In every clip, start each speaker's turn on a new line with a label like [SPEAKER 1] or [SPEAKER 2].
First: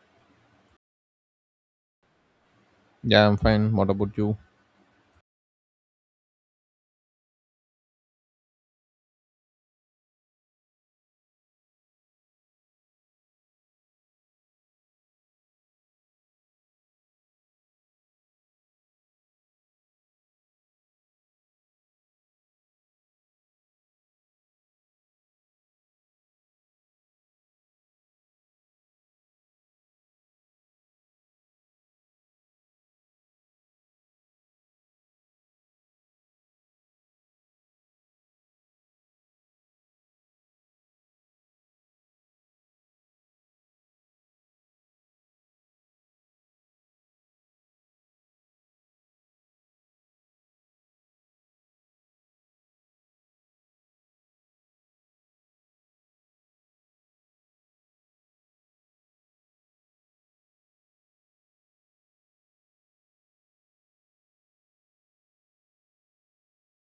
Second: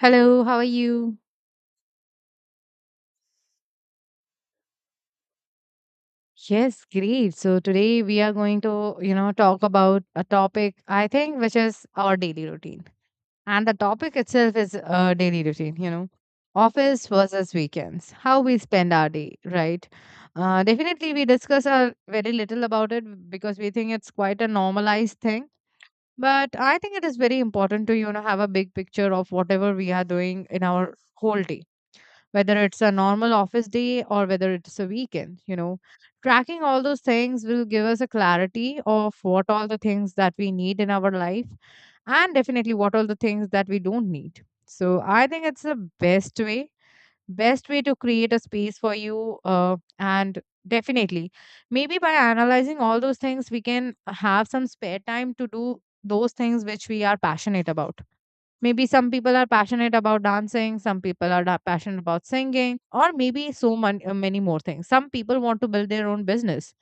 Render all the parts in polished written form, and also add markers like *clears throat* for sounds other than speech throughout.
[SPEAKER 1] Hello, how are you?
[SPEAKER 2] Yeah, I'm fine. What about you?
[SPEAKER 1] Yes, great. So today we are going to, talk about a topic I think which is our daily routine. And the topic itself is daily routine, office versus weekends, how we spend our day, right? Definitely we discuss very little about it because we think it's quite a normalized thing. But I think it is very important to, have a big picture of whatever we are doing in our whole day, whether it's a normal office day or whether it's a weekend. You know tracking all those things will give us a clarity of what all the things that we need in our life, and definitely what all the things that we don't need. So I think it's the best way best way to create a space for you, and definitely maybe by analyzing all those things we can have some spare time to do those things which we are passionate about. Maybe some people are passionate about dancing, some people are passionate about singing, or maybe many more things. Some people want to build their own business,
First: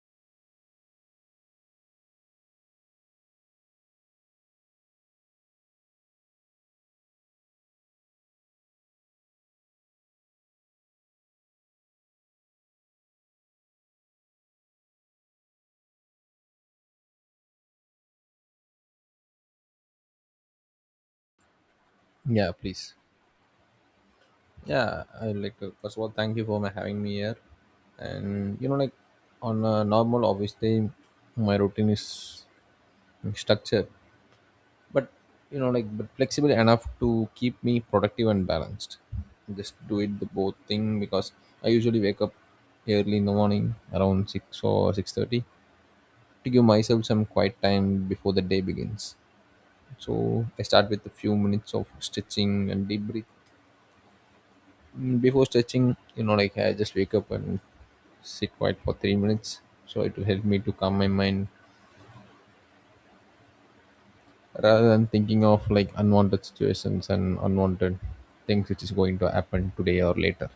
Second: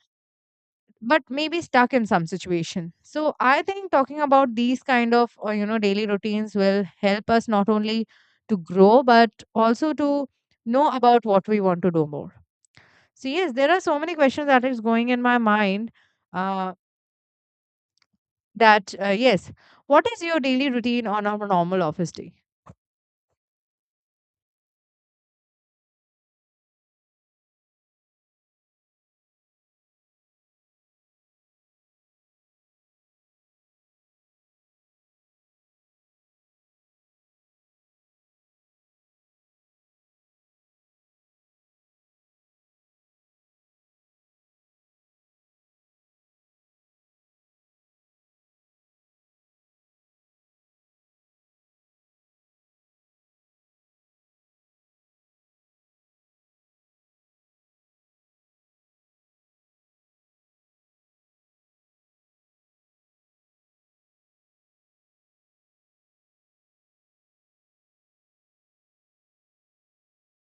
[SPEAKER 1] but maybe stuck in some situation. So I think talking about these kind of daily routines will help us not only to grow but also to know about what we want to do more. So yes, there are so many questions that is going in my mind. Uh, that yes, what is your daily routine on a normal office day?
[SPEAKER 2] Yeah, please. Yeah, I'd like to first of all thank you for my having me here. And you know, like on a normal obviously my routine is structured, but you know, like but flexible enough to keep me productive and balanced. Just do it the both thing because I usually wake up early in the morning around 6 or 6:30 to give myself some quiet time before the day begins. So I start with a few minutes of stretching and deep breath. Before stretching, you know, like I just wake up and sit quiet for 3 minutes. So it will help me to calm my mind rather than thinking of like unwanted situations and unwanted things which is going to happen today or later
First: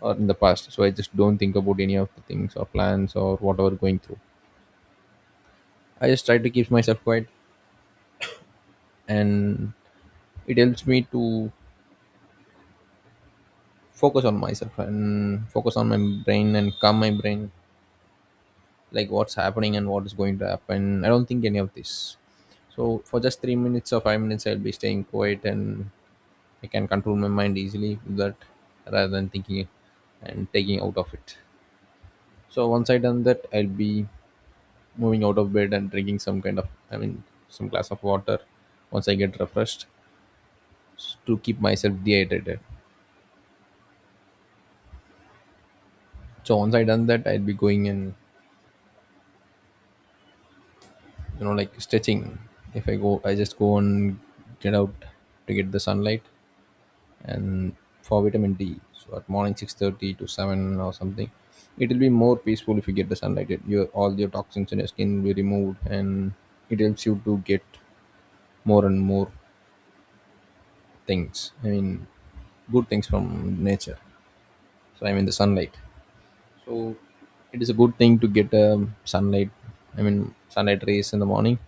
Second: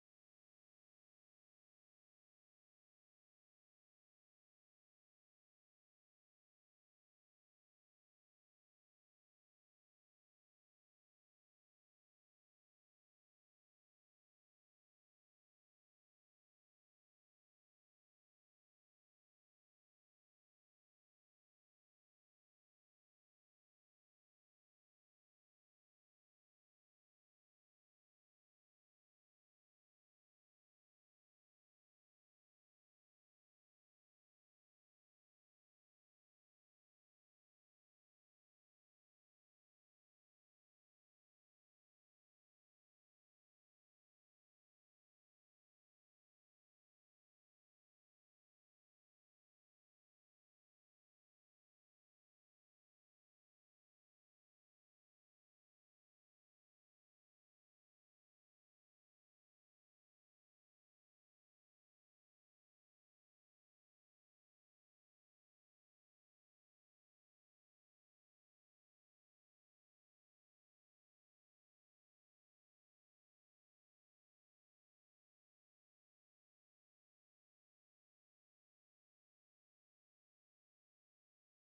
[SPEAKER 2] or in the past. So I just don't think about any of the things or plans or whatever going through. I just try to keep myself quiet and it helps me to focus on myself and focus on my brain and calm my brain like what's happening and what is going to happen. I don't think any of this. So for just 3 minutes or 5 minutes, I'll be staying quiet and I can control my mind easily with that rather than thinking and taking out of it. So once I done that, I'll be moving out of bed and drinking some kind of, I mean, some glass of water once I get refreshed to keep myself dehydrated. So once I done that, I'll be going and you know like stretching. If I go, I just go and get out to get the sunlight and for vitamin D. So at morning 6:30 to seven or something, it'll be more peaceful if you get the sunlight. It, your all your toxins in your skin will be removed, and it helps you to get more and more things. I mean, good things from nature. So I mean the sunlight. So it is a good thing to get sunlight. I mean sunlight rays in the morning.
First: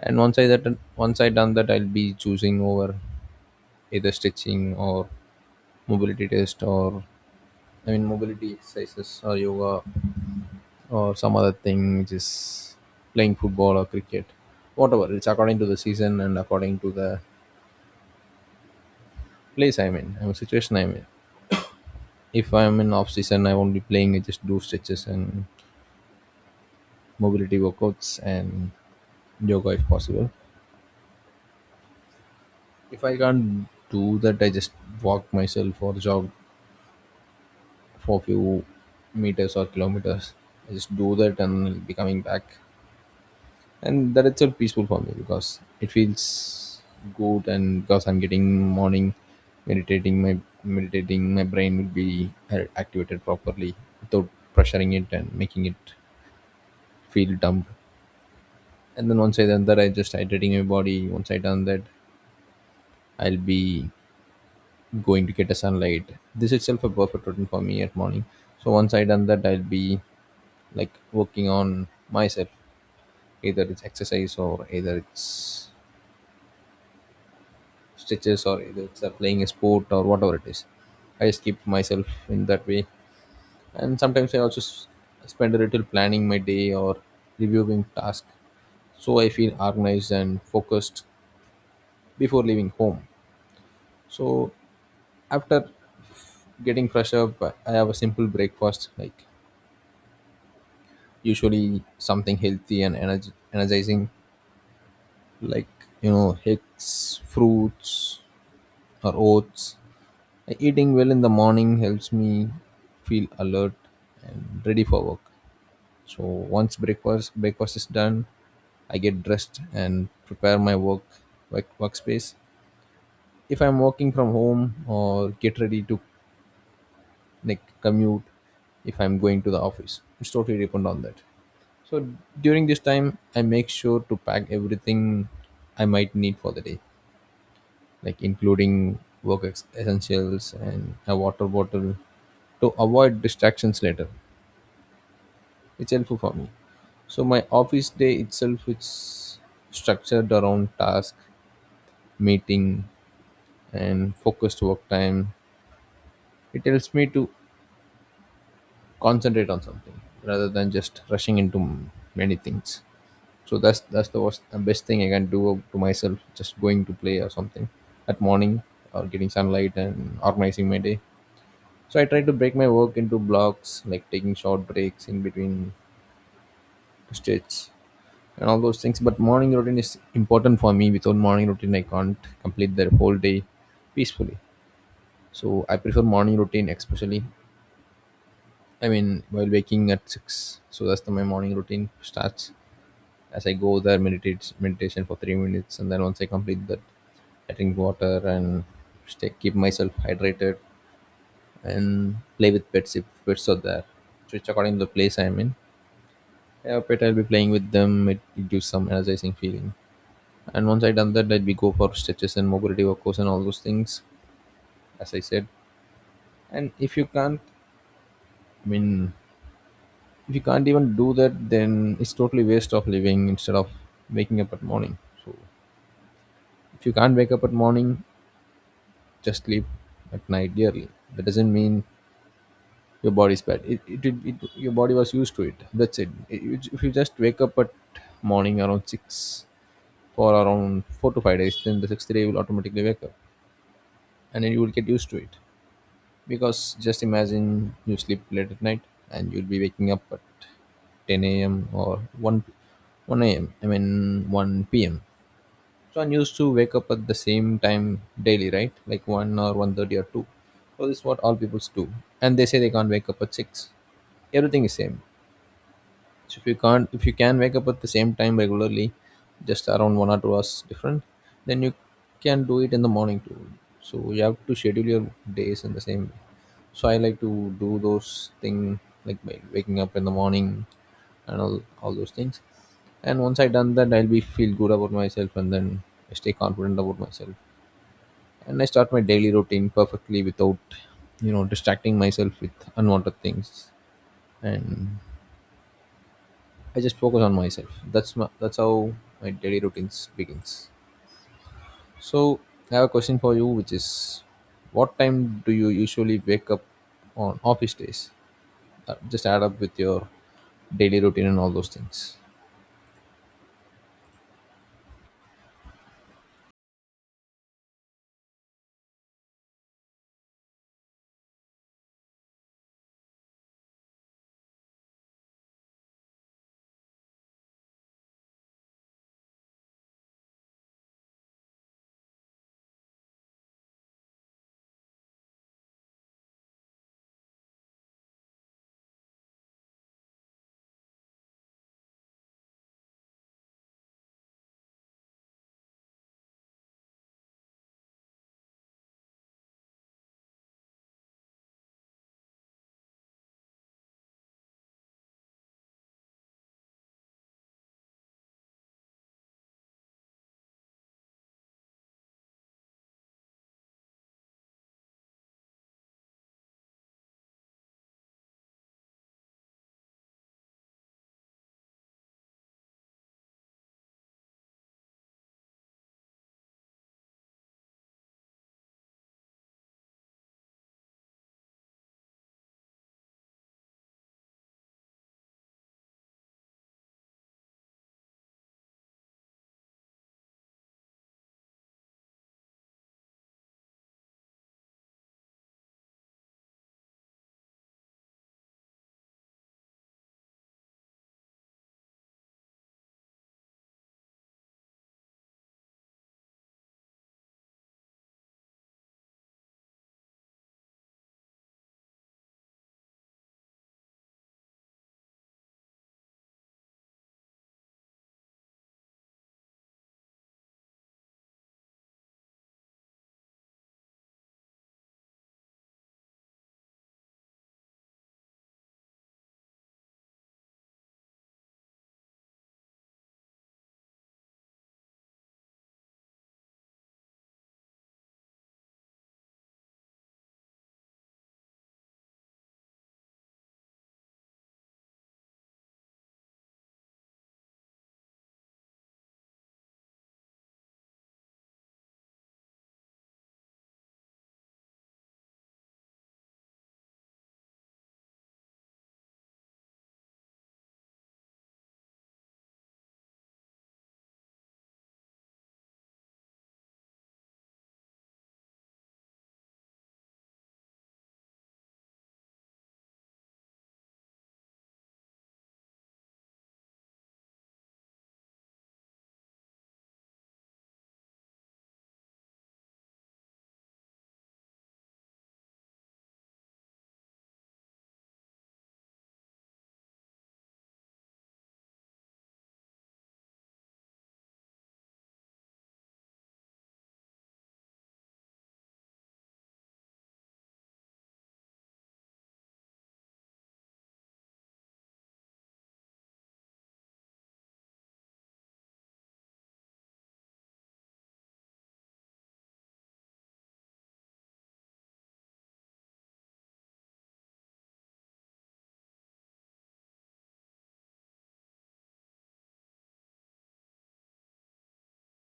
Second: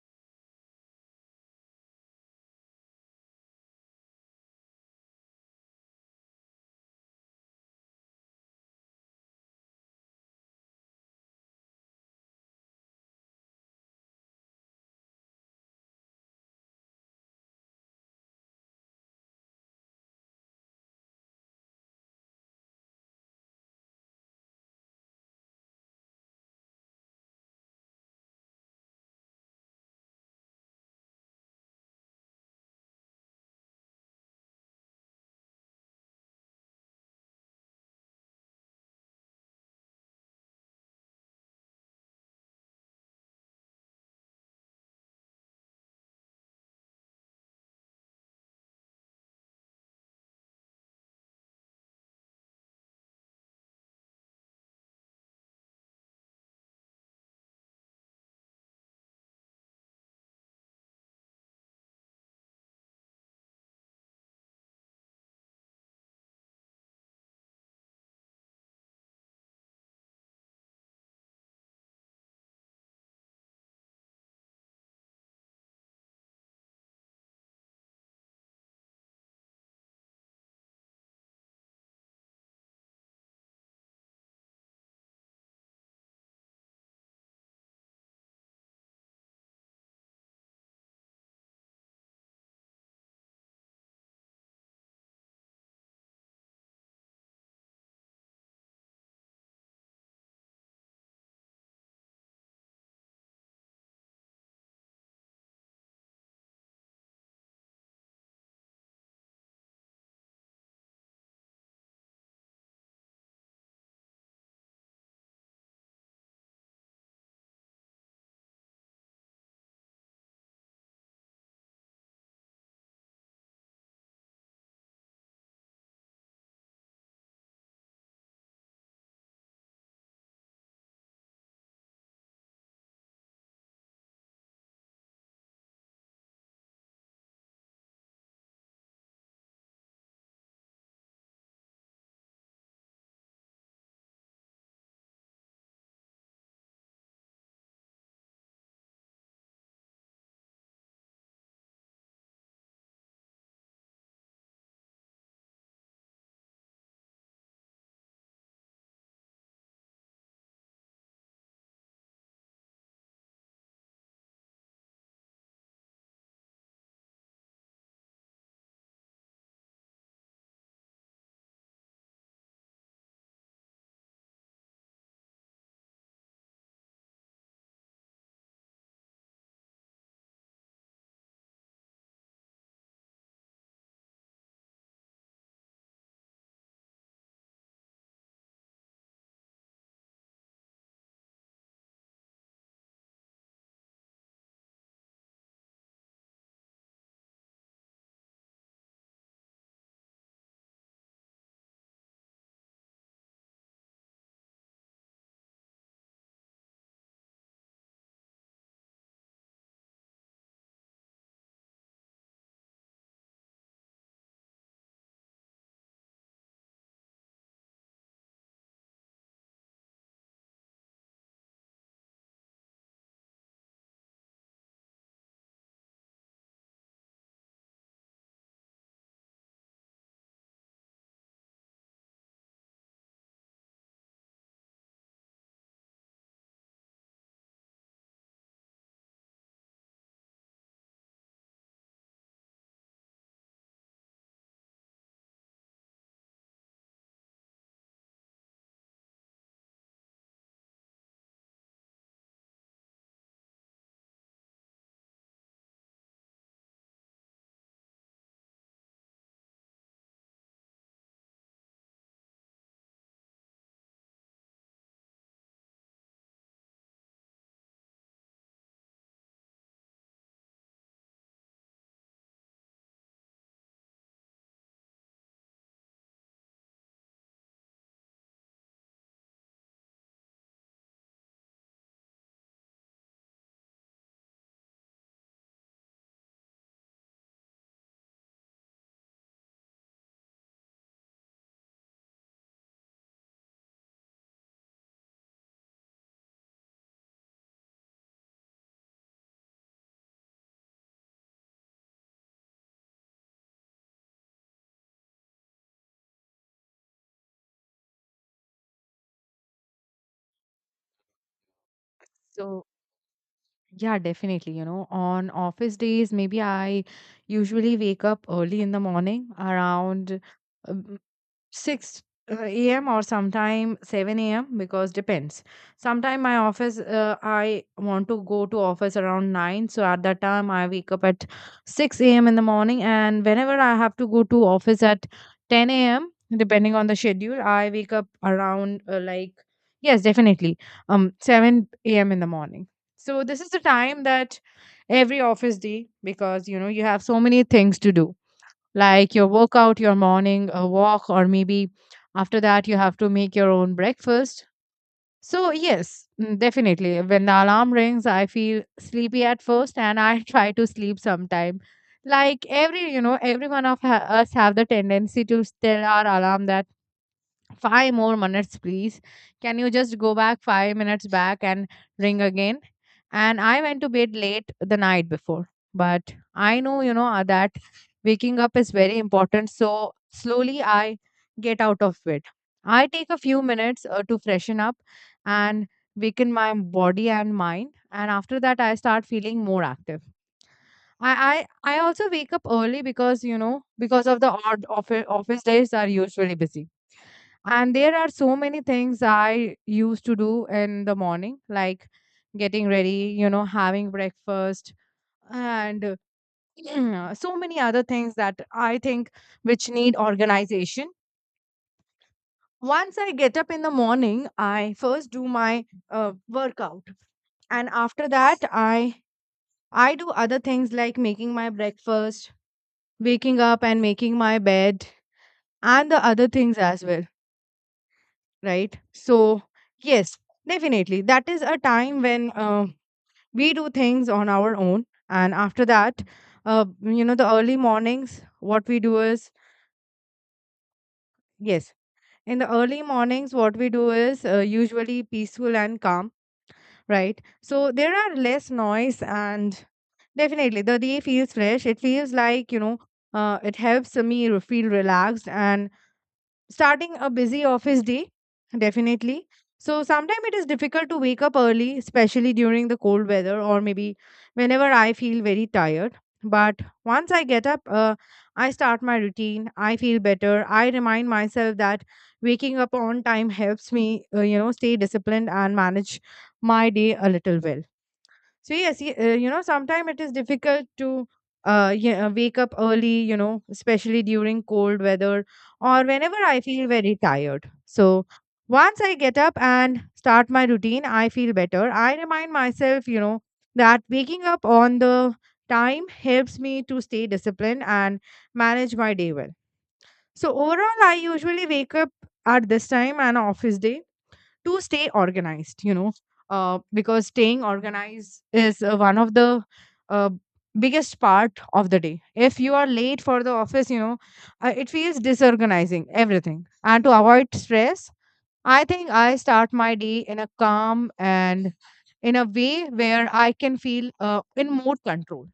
[SPEAKER 2] And once I done that, I'll be choosing over either stitching or mobility test or I mean, mobility exercises or yoga or some other thing, which is playing football or cricket, whatever. It's according to the season and according to the place I'm in, I'm situation I'm in. If I'm in off season, I won't be playing. I just do stretches and mobility workouts and yoga if possible. If I can't do that, I just walk myself or jog for a few meters or kilometers. I just do that and I'll be coming back. And that itself peaceful for me because it feels good and because I'm getting morning meditating my meditating my brain will be activated properly without pressuring it and making it feel dumb. And then once I done that, I just hydrating my body. Once I done that, I'll be going to get a sunlight. This itself a perfect routine for me at morning. So once I done that, I'll be like working on myself, either it's exercise or either it's stitches or either it's playing a sport or whatever it is. I just keep myself in that way. And sometimes I also spend a little planning my day or reviewing tasks, so I feel organized and focused before leaving home. So after getting fresh up, I have a simple breakfast, like usually something healthy and energizing, like you know, eggs, fruits, or oats. Eating well in the morning helps me feel alert and ready for work. So once breakfast is done, I get dressed and prepare my work, workspace. If I'm working from home or get ready to like commute, if I'm going to the office, it's totally depend on that. So during this time, I make sure to pack everything I might need for the day, like including work essentials and a water bottle to avoid distractions later. It's helpful for me. So my office day itself is structured around task, meeting, and focused work time. It helps me to concentrate on something rather than just rushing into many things. So that's the worst, the best thing I can do to myself. Just going to play or something at morning or getting sunlight and organizing my day. So I try to break my work into blocks, like taking short breaks in between to stretch and all those things. But morning routine is important for me. Without morning routine, I can't complete the whole day peacefully. So I prefer morning routine, especially. I mean, while waking at six, so that's the, my morning routine starts. As I go there, meditate meditation for 3 minutes, and then once I complete that, I drink water and keep myself hydrated and play with pets if pets are there. Switch according to the place I'm in. Yeah, but I'll be playing with them. It gives some energizing feeling. And once I done that, I'd be go for stretches and mobility workouts and all those things, as I said. And if you can't, I mean, if you can't even do that, then it's totally waste of living instead of waking up at morning. So if you can't wake up at morning, just sleep at night dearly. That doesn't mean your body's bad. It your body was used to it. That's it. If you just wake up at morning around six for around 4 to 5 days, then the sixth day you will automatically wake up and then you will get used to it. Because just imagine you sleep late at night and you'll be waking up at 10 a.m. or 1 a.m. I mean 1 p.m. So I'm used to wake up at the same time daily, right? Like 1 or 1:30 or 2. So this is what all people do. And they say they can't wake up at 6. Everything is same. So if you can't, if you can wake up at the same time regularly, just around 1 or 2 hours different, then you can do it in the morning too. So you have to schedule your days in the same way. So I like to do those thing like by waking up in the morning and all those things. And once I done that, I'll be feel good about myself and then I stay confident about myself. And I start my daily routine perfectly without, you know, distracting myself with unwanted things. And I just focus on myself. That's my, that's how my daily routines begins. So I have a question for you, which is, what time do you usually wake up on office days? Just add up with your daily routine and all those things.
[SPEAKER 1] So, yeah, definitely. You know, on office days, maybe I usually wake up early in the morning around um, 6 a.m. or sometime 7 a.m., because depends. Sometime my office, I want to go to office around 9. So at that time, I wake up at 6 a.m. in the morning. And whenever I have to go to office at 10 a.m., depending on the schedule, I wake up around yes, definitely, 7 a.m. in the morning. So this is the time that every office day, because you know, you have so many things to do like your workout, your morning walk, or maybe after that you have to make your own breakfast. So, yes, definitely. When the alarm rings, I feel sleepy at first and I *laughs* try to sleep sometime. Like every, you know, every one of us have the tendency to tell our alarm that five more minutes, please. Can you just go back 5 minutes back and ring again? And I went to bed late the night before, but I know, that waking up is very important. So slowly I get out of bed. I take a few minutes to freshen up and weaken my body and mind. And after that, I start feeling more active. I also wake up early because, you know, because of the odd office, office days are usually busy. And there are so many things I used to do in the morning, like getting ready, you know, having breakfast, and *clears throat* so many other things that I think which need organization. Once I get up in the morning, I first do my workout, and after that, I do other things like making my breakfast, waking up and making my bed, and the other things as well, right? So, yes, definitely. That is a time when we do things on our own. And after that, you know, the early mornings, what we do is, yes, in the early mornings, what we do is usually peaceful and calm, right? So, there are less noise and definitely the day feels fresh. It feels like, you know, it helps me feel relaxed and starting a busy office day definitely. So sometimes it is difficult to wake up early, especially during the cold weather or maybe whenever I feel very tired. But once I get up, I start my routine, I feel better. I remind myself that waking up on time helps me, you know, stay disciplined and manage my day a little well. So you know, sometimes it is difficult to, yeah, wake up early, you know, especially during cold weather or whenever I feel very tired. So once I get up and start my routine, I feel better. I remind myself, you know, that waking up on the time helps me to stay disciplined and manage my day well. So overall, I usually wake up at this time an office day to stay organized, you know, because staying organized is one of the uh, biggest part of the day. If you are late for the office, you know, it feels disorganizing everything, and to avoid stress I think I start my day in a calm and in a way where I can feel, in more control.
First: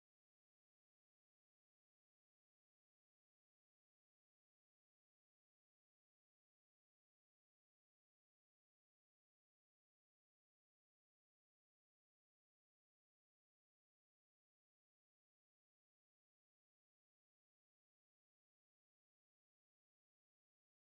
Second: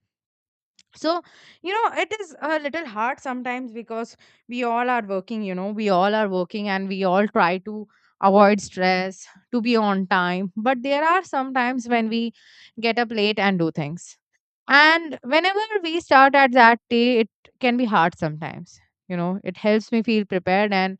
[SPEAKER 1] So, you know, it is a little hard sometimes because we all are working and we all try to avoid stress, to be on time. But there are some times when we get up late and do things. And whenever we start at that day, it can be hard sometimes. You know, it helps me feel prepared and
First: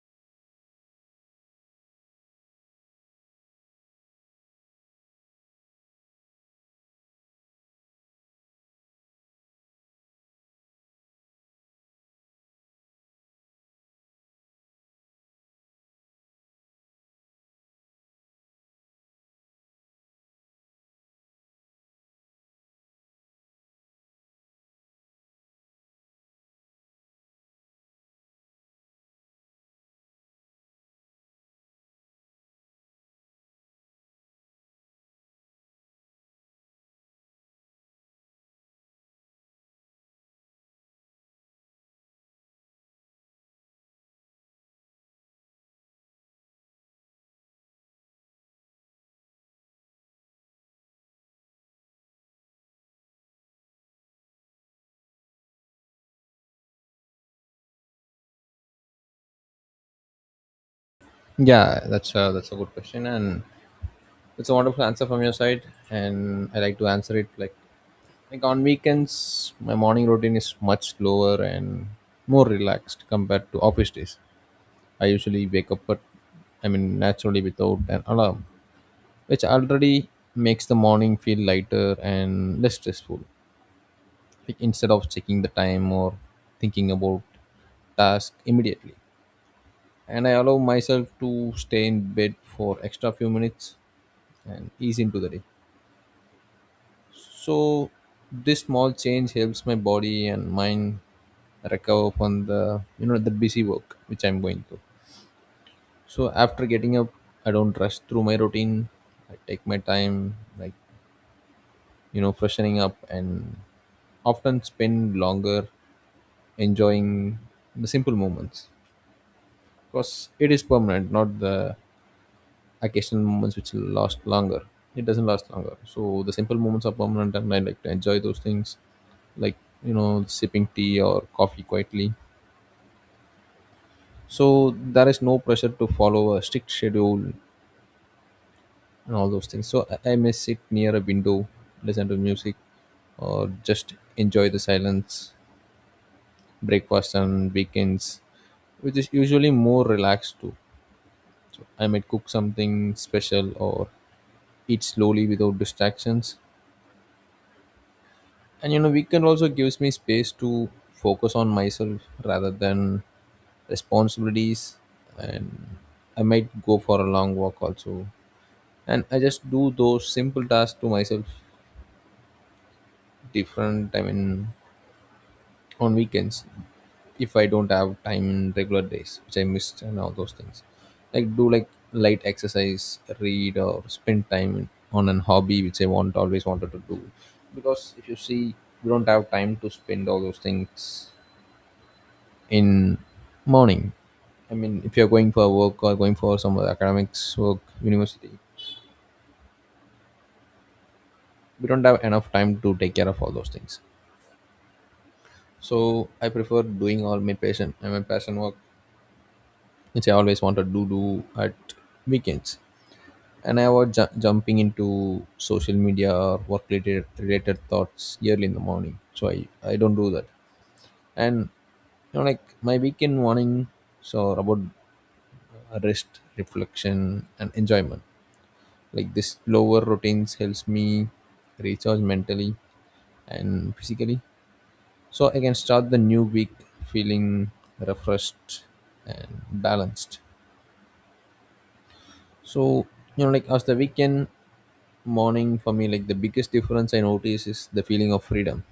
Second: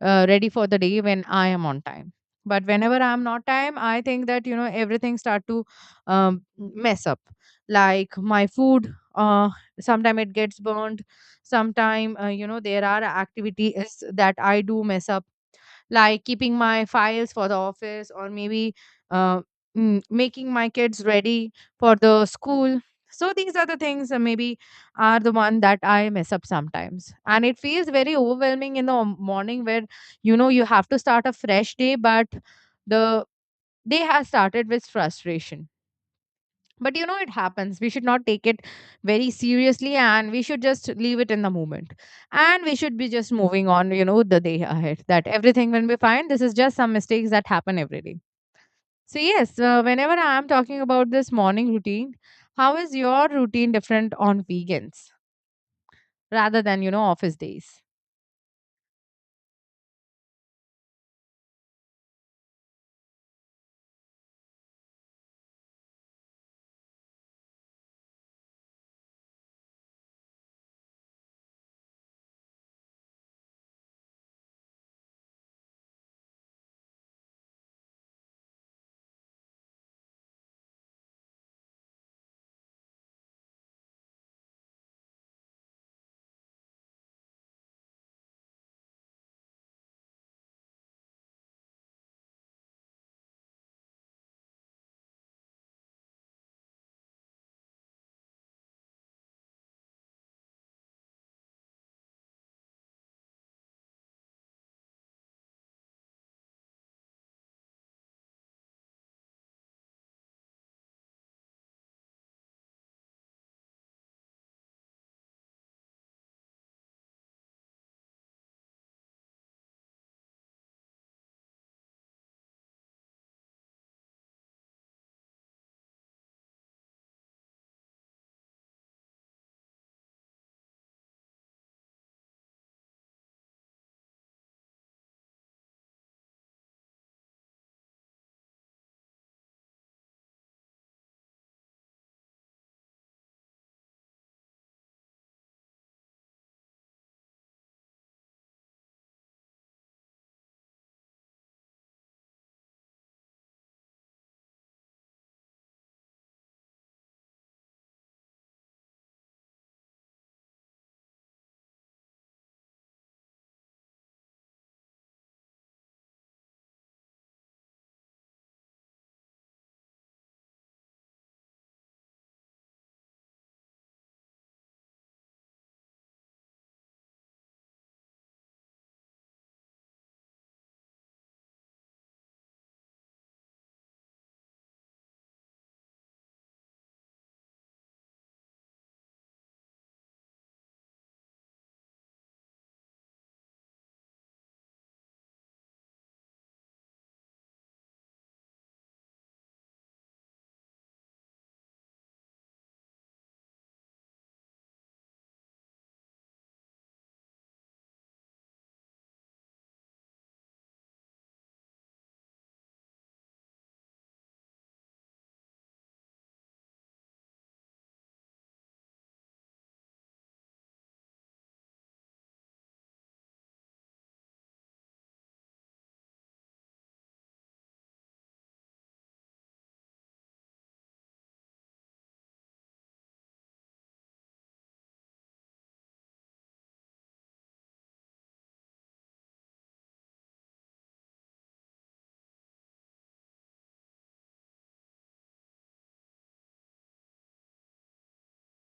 [SPEAKER 1] ready for the day when I am on time. But whenever I'm not time, I think that you know everything start to mess up. Like my food, sometime it gets burned. Sometime, you know, there are activities that I do mess up like keeping my files for the office, or maybe uh, making my kids ready for the school. So these are the things that maybe are the one that I mess up sometimes, and it feels very overwhelming in the morning where you know you have to start a fresh day, but the day has started with frustration. But you know it happens, we should not take it very seriously and we should just leave it in the moment, and we should be just moving on, you know, the day ahead, that everything will be fine. This is just some mistakes that happen every day. So yes, whenever I am talking about this morning routine, how is your routine different on weekends rather than, you know, office days?
[SPEAKER 2] Yeah, that's a good question, and it's a wonderful answer from your side. And I like to answer it like on weekends, my morning routine is much slower and more relaxed compared to office days. I usually wake up, but I mean, naturally without an alarm, which already makes the morning feel lighter and less stressful. Like instead of checking the time or thinking about task immediately, and I allow myself to stay in bed for extra few minutes and ease into the day. So this small change helps my body and mind recover from the you know the busy work which I'm going through. So after getting up, I don't rush through my routine. I take my time, like, you know, freshening up and often spend longer enjoying the simple moments, because it is permanent, not the occasional moments which last longer. It doesn't last longer. So the simple moments are permanent and I like to enjoy those things, like, you know, sipping tea or coffee quietly. So there is no pressure to follow a strict schedule and all those things. So I, may sit near a window, listen to music, or just enjoy the silence, breakfast and weekends, which is usually more relaxed too. I might cook something special or eat slowly without distractions. And you know, weekend also gives me space to focus on myself rather than responsibilities. And I might go for a long walk also. And I just do those simple tasks to myself different. I mean, on weekends if I don't have time in regular days, which I missed and all those things. Like do like light exercise, read or spend time on an hobby which I want always wanted to do. Because if you see we don't have time to spend all those things in morning. I mean if you're going for work or going for some other academics work, university, we don't have enough time to take care of all those things. So I prefer doing all my passion and my passion work which I always wanted to do at weekends. And jumping into social media or work related thoughts early in the morning. So I don't do that. And like my weekend morning, so about rest, reflection, and enjoyment. Like this lower routines helps me recharge mentally and physically, so I can start the new week feeling refreshed and balanced. So, like as the weekend morning for me, like the biggest difference I notice is the feeling of freedom.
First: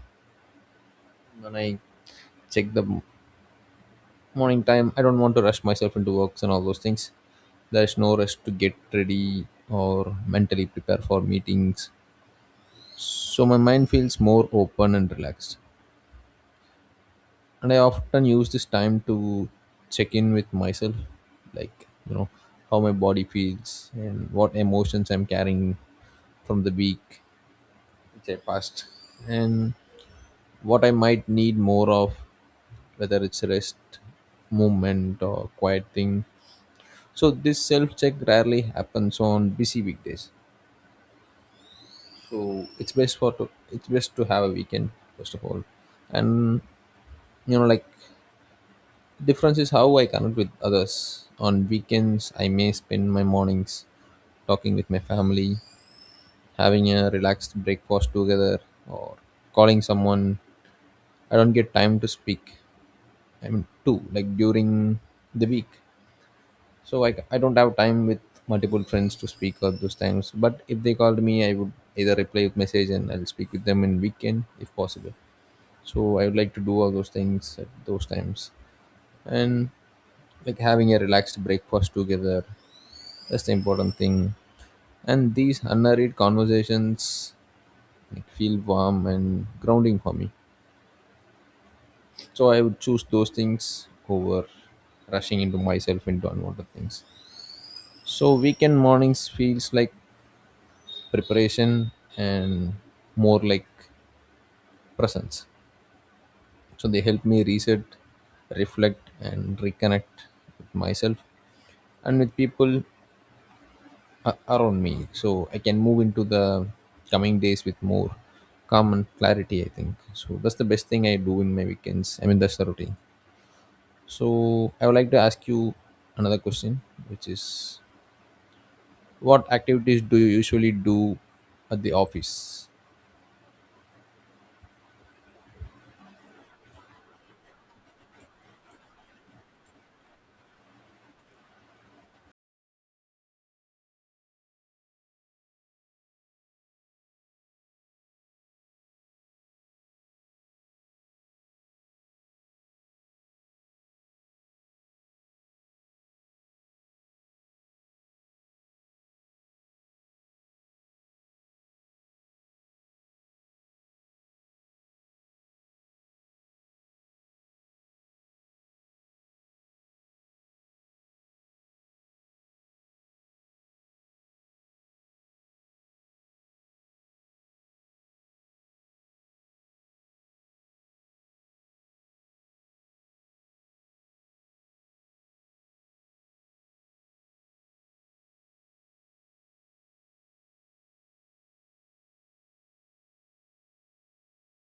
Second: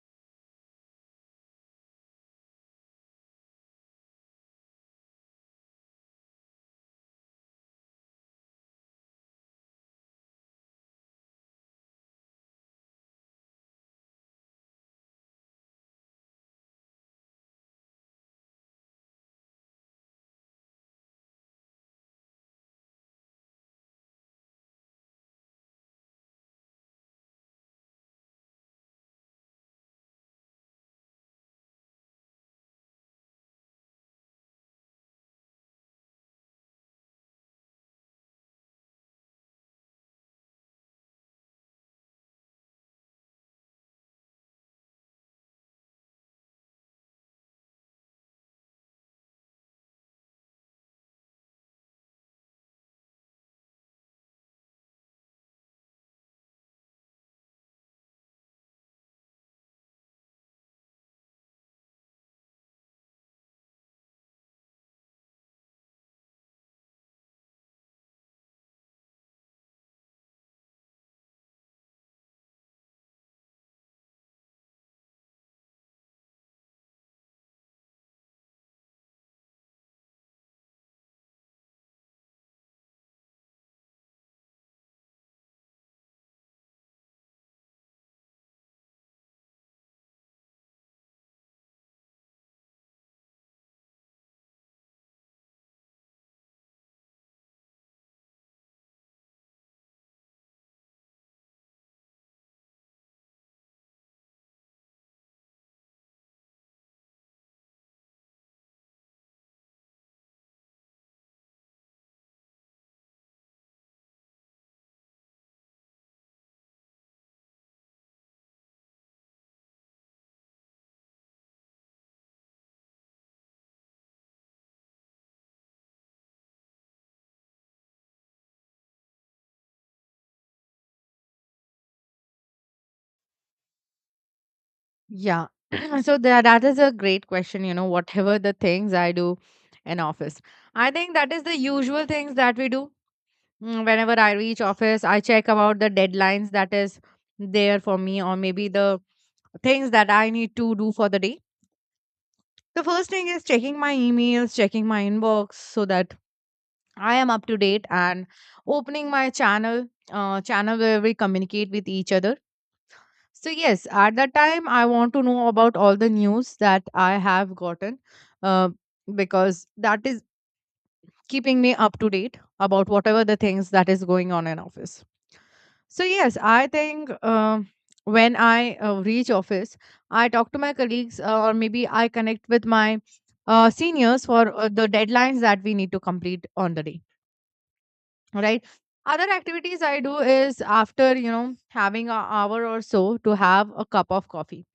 [SPEAKER 2] When I check the m- morning time, I don't want to rush myself into works and all those things. There is no rush to get ready or mentally prepare for meetings. So my mind feels more open and relaxed. And I often use this time to check in with myself, like, how my body feels and what emotions I'm carrying from the week which I passed, and what I might need more of, whether it's rest, movement, or quiet thing. So this self check rarely happens on busy weekdays. So it's best to have a weekend first of all, and like difference is how I connect with others. On weekends, I may spend my mornings talking with my family, having a relaxed breakfast together, or calling someone. I don't get time to speak, I mean, two, like during the week. So I don't have time with multiple friends to speak at those times. But if they called me, I would either reply with message and I'll speak with them in weekend if possible. So I would like to do all those things at those times. And like having a relaxed breakfast together, that's the important thing. And these unhurried conversations like, feel warm and grounding for me. So I would choose those things over rushing into myself into unwanted things. So weekend mornings feels like preparation and more like presence. So they help me reset, reflect, and reconnect with myself and with people around me. So I can move into the coming days with more calm and clarity. I think so. That's the best thing I do in my weekends. I mean that's the routine. So I would like to ask you another question, which is, what activities do you usually do at the office?
[SPEAKER 1] Yeah. *clears throat* So that is a great question. You know, whatever the things I do in office, I think that is the usual things that we do. Whenever I reach office, I check about the deadlines that is there for me, or maybe the things that I need to do for the day. The first thing is checking my emails, checking my inbox, so that I am up to date, and opening my channel, channel where we communicate with each other. So yes, at that time I want to know about all the news that I have gotten, uh, because that is keeping me up to date about whatever the things that is going on in office. So yes, I think when I reach office, I talk to my colleagues, or maybe I connect with my seniors for the deadlines that we need to complete on the day. Right. Other activities I do is after, you know, having an hour or so to have a cup of coffee,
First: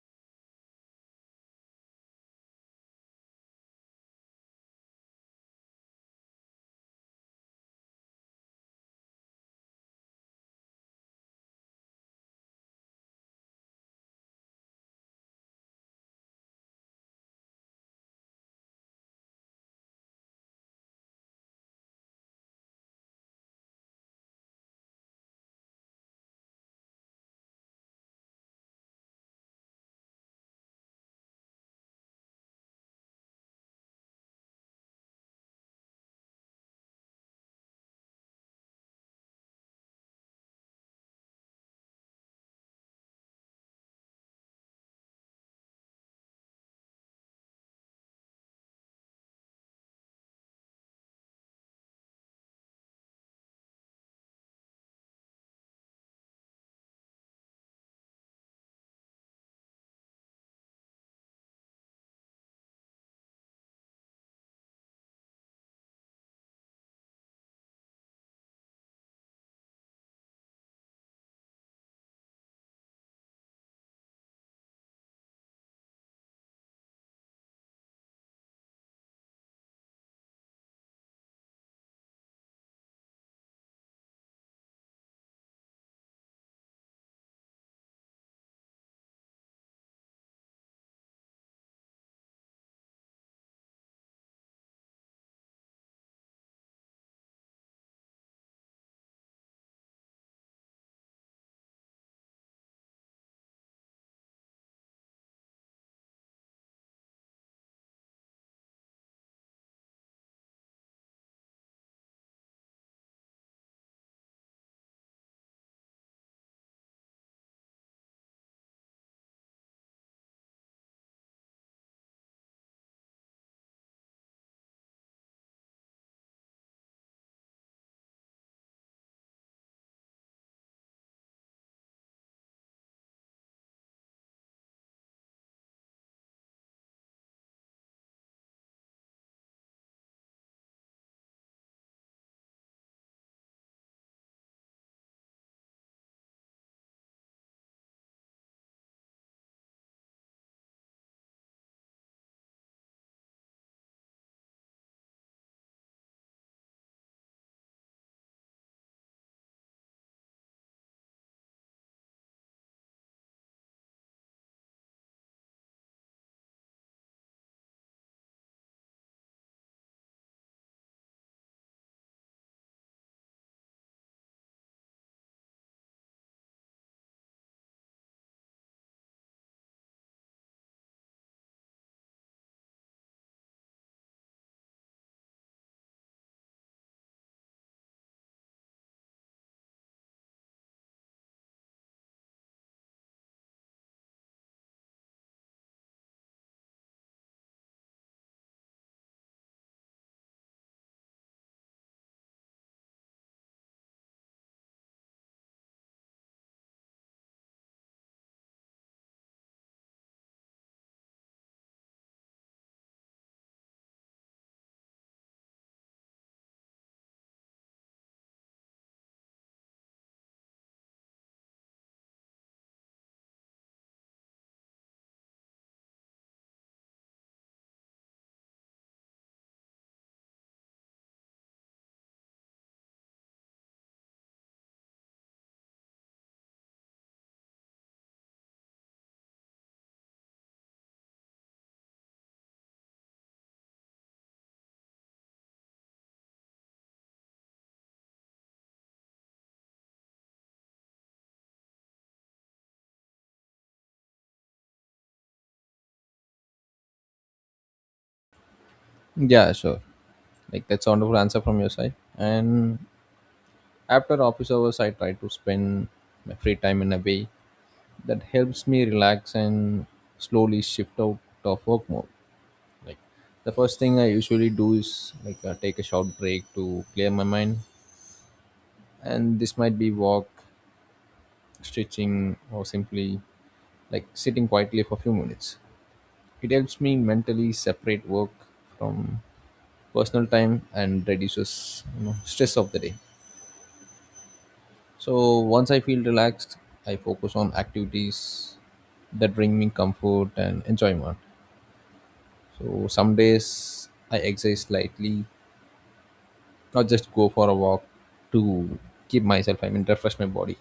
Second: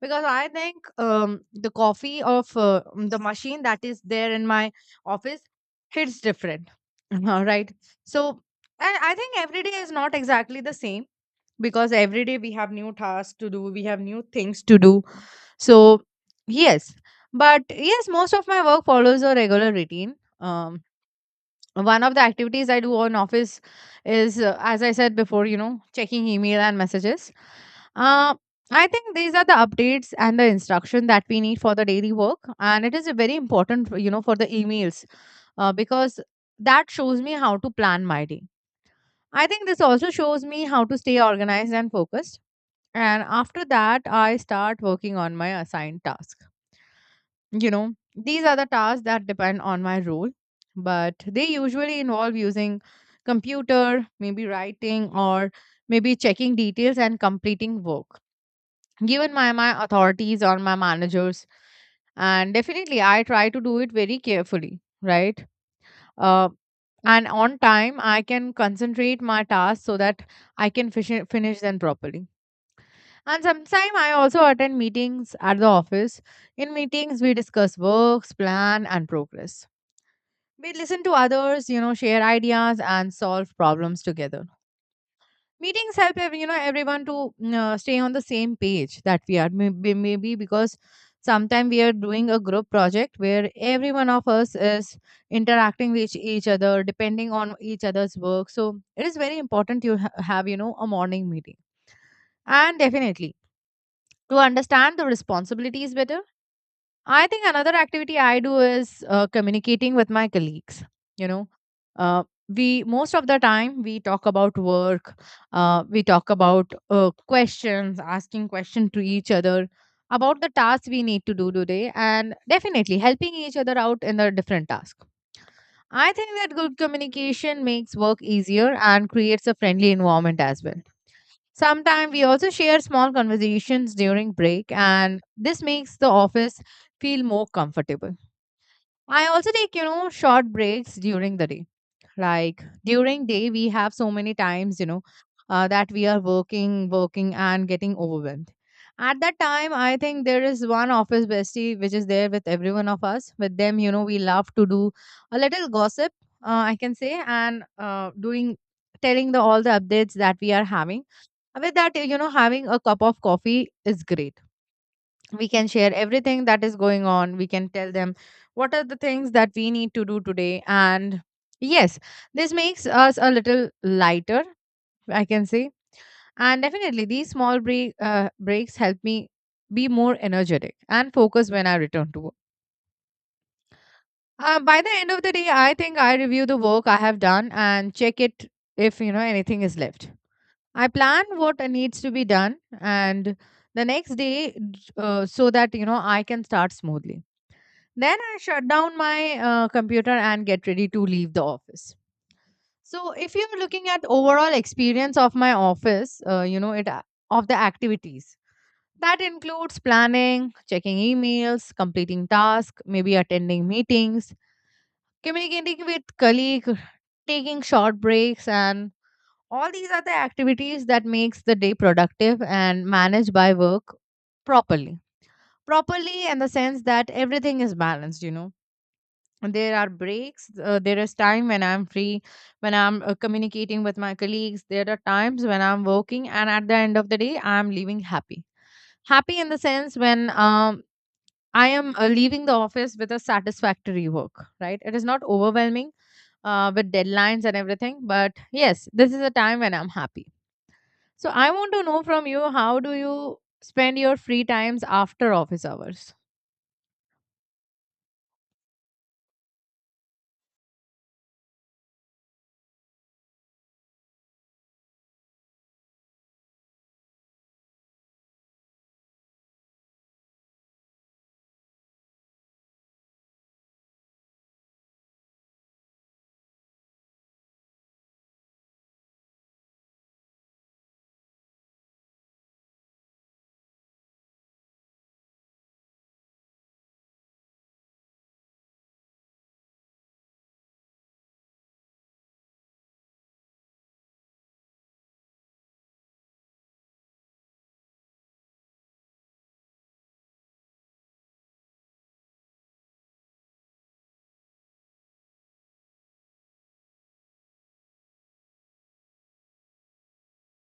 [SPEAKER 1] because I think the coffee of the machine that is there in my office hits different *laughs* all right? So, and I think every day is not exactly the same, because every day we have new tasks to do, we have new things to do. So yes, but yes, most of my work follows a regular routine. um, One of the activities I do on office is, as I said before, you know, checking email and messages. uh, I think these are the updates and the instruction that we need for the daily work, and it is a very important, you know, for the emails, because that shows me how to plan my day. I think this also shows me how to stay organized and focused. And after that I start working on my assigned task. You know, these are the tasks that depend on my role, but they usually involve using computer, maybe writing, or maybe checking details and completing work given by my authorities or my managers. And definitely, I try to do it very carefully, right? Uh, and on time, I can concentrate my tasks so that I can finish them properly. And sometimes I also attend meetings at the office. In meetings, we discuss works, plan, and progress. We listen to others, you know, share ideas and solve problems together. Meetings help, you know, everyone to stay on the same page that we are. Maybe because sometimes we are doing a group project where every one of us is interacting with each other, depending on each other's work. So it is very important you have, you know, a morning meeting. And definitely to understand the responsibilities better. I think another activity I do is communicating with my colleagues. You know, uh, we most of the time we talk about work, we talk about questions, asking questions to each other about the tasks we need to do today, and definitely helping each other out in the different tasks. I think that good communication makes work easier and creates a friendly environment as well. Sometimes we also share small conversations during break, and this makes the office feel more comfortable. I also take, you know, short breaks during the day. Like during day, we have so many times, that we are working, and getting overwhelmed. At that time, I think there is one office bestie which is there with every one of us. With them, you know, we love to do a little gossip, I can say, and doing telling the all the updates that we are having with that, you know, having a cup of coffee is great. We can share everything that is going on. We can tell them what are the things that we need to do today. And yes, this makes us a little lighter, I can say. And definitely, these breaks help me be more energetic and focused when I return to work. By the end of the day, I think I review the work I have done and check it if, you know, anything is left. I plan what needs to be done and the next day so that you know I can start smoothly. Then I shut down my computer and get ready to leave the office. So if you're looking at overall experience of my office, you know of the activities that includes planning, checking emails, completing tasks, maybe attending meetings, communicating with colleague, taking short breaks, and all these are the activities that makes the day productive and managed by work properly. Properly in the sense that everything is balanced, you know. There are breaks. There is time when I'm free, when I'm communicating with my colleagues. There are times when I'm working, and at the end of the day, I'm leaving happy. Happy in the sense when I am leaving the office with a satisfactory work, right? It is not overwhelming with deadlines and everything. But yes, this is a time when I'm happy. So I want to know from you, how do you spend your free times after office hours?
[SPEAKER 2] Yeah, sure. Like that's a wonderful answer from your side. And after office hours, I try to spend my free time in a way that helps me relax and slowly shift out of work mode. Like the first thing I usually do is take a short break to clear my mind, and this might be walk, stretching, or simply like sitting quietly for a few minutes. It helps me mentally separate work from personal time and reduces, stress of the day. So once I feel relaxed, I focus on activities that bring me comfort and enjoyment. So some days I exercise slightly or just go for a walk to keep myself, I mean, refresh my body.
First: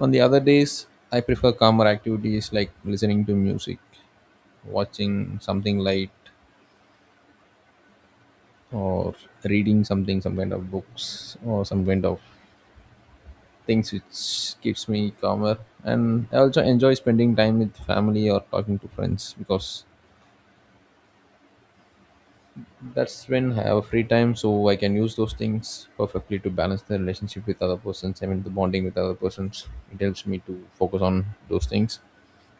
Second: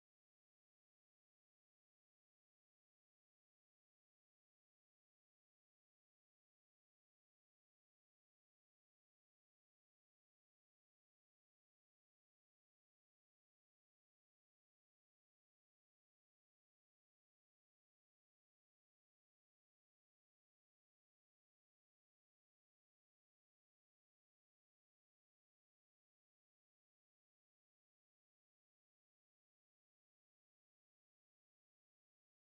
[SPEAKER 2] On the other days, I prefer calmer activities like listening to music, watching something light, or reading something, some kind of books, or some kind of things which keeps me calmer. And I also enjoy spending time with family or talking to friends, because that's when I have free time, so I can use those things perfectly to balance the relationship with other persons, I mean the bonding with other persons. It helps me to focus on those things,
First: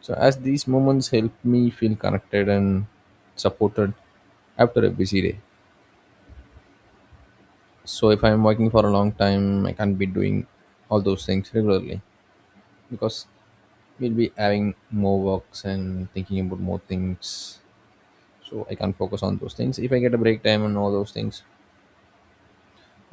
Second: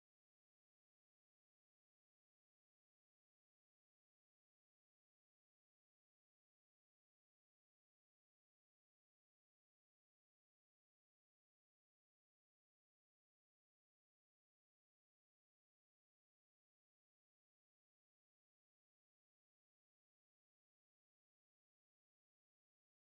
[SPEAKER 2] so as these moments help me feel connected and supported after a busy day. So if I'm working for a long time, I can't be doing all those things regularly, because we'll be having more works and thinking about more things. So I can't focus on those things if I get a break time and all those things.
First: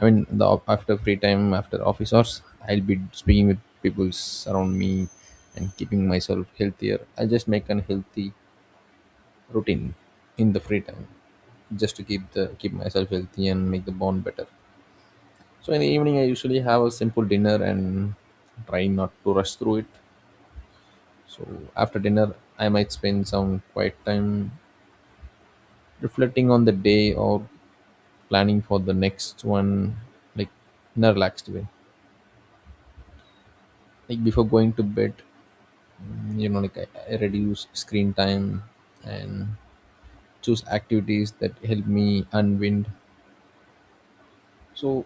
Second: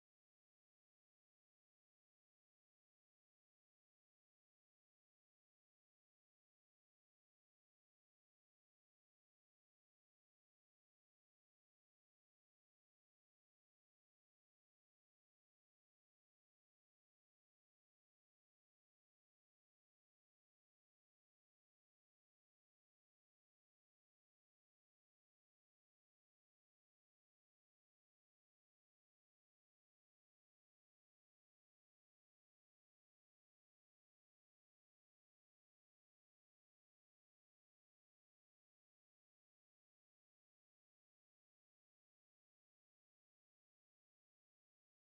[SPEAKER 2] I mean after free time after office hours, I'll be speaking with people around me and keeping myself healthier. I just make an healthy routine in the free time just to keep myself healthy and make the bond better. So in the evening I usually have a simple dinner and try not to rush through it. So after dinner I might spend some quiet time reflecting on the day or planning for the next one, like in a relaxed way. Like before going to bed, like I reduce screen time and choose activities that help me unwind. So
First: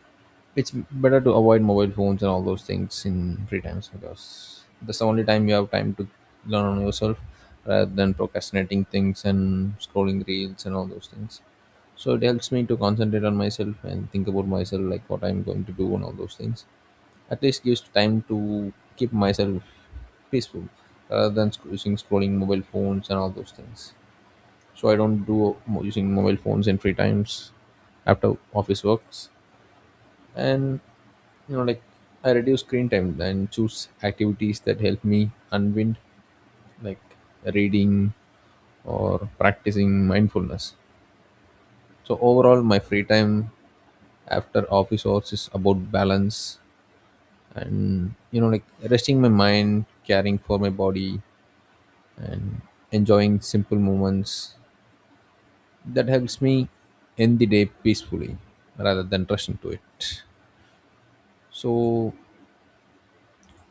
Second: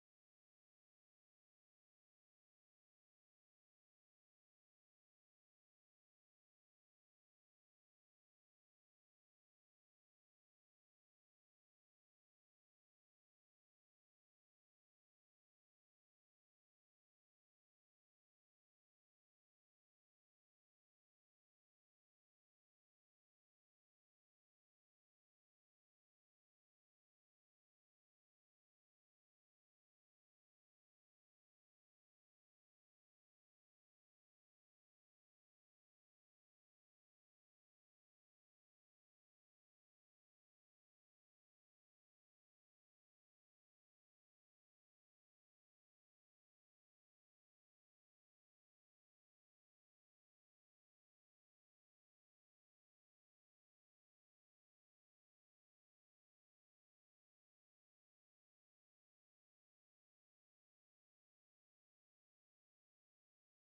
[SPEAKER 2] it's better to avoid mobile phones and all those things in free times, because that's the only time you have time to learn on yourself rather than procrastinating things and scrolling reels and all those things. So it helps me to concentrate on myself and think about myself, like what I'm going to do and all those things. At least gives time to keep myself peaceful rather than using scrolling mobile phones and all those things. So I don't do using mobile phones in free times after office works. And like I reduce screen time and choose activities that help me unwind, like reading or practicing mindfulness. So overall my free time after office hours is about balance, and like resting my mind, caring for my body, and enjoying simple moments that helps me end the day peacefully rather than rushing to it. So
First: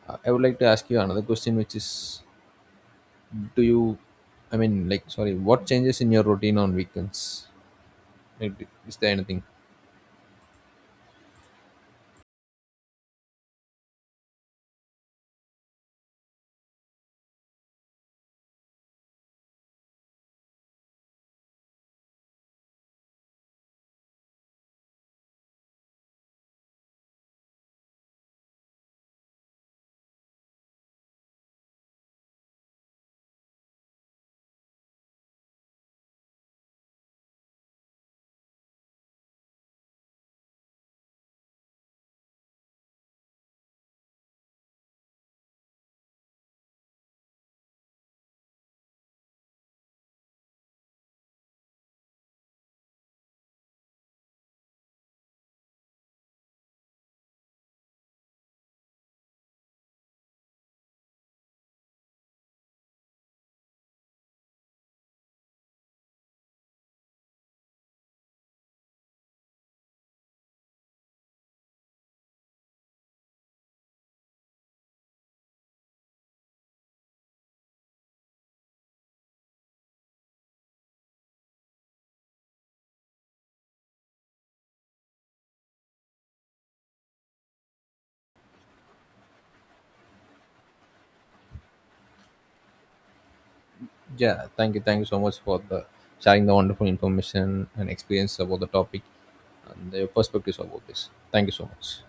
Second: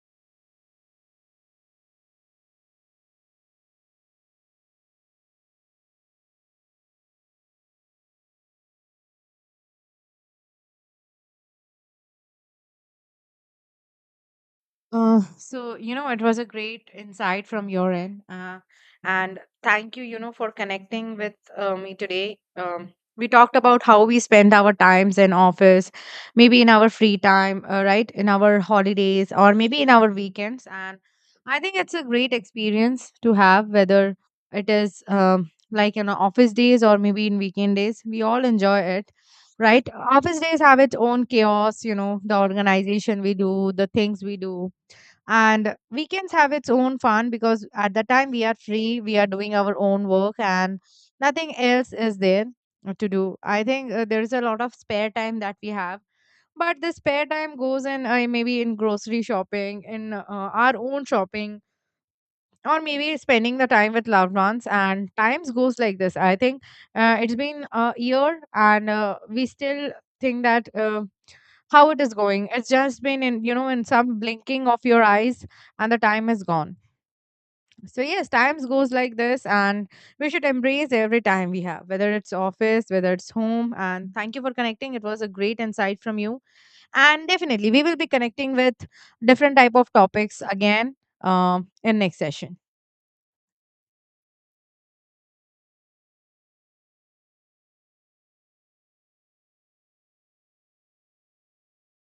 [SPEAKER 2] I would like to ask you another question, which is, do you, I mean, like, sorry, what changes in your routine on weekends? Like, is there anything.
[SPEAKER 1] So, you know, it was a great insight from your end. And thank you, you know, for connecting with me today. We talked about how we spend our times in office, maybe in our free time, right? In our holidays or maybe in our weekends. And I think it's a great experience to have, whether it is like in office days or maybe in weekend days. We all enjoy it, right? Office days have its own chaos, you know, the organization we do, the things we do, and weekends have its own fun, because at the time we are free, we are doing our own work and nothing else is there to do. I think there is a lot of spare time that we have, but the spare time goes in maybe in grocery shopping, in our own shopping, or maybe spending the time with loved ones, and times goes like this. I think it's been a year and we still think that how it is going, it's just been in, you know, in some blinking of your eyes, and the time is gone. So yes, times goes like this, and we should embrace every time we have, whether it's office, whether it's home. And thank you for connecting, it was a great insight from you, and definitely we will be connecting with different type of topics again, in next session.
[SPEAKER 2] Yeah, thank you, thank you so much for the sharing the wonderful information and experience about the topic and the perspectives about this. Thank you so much.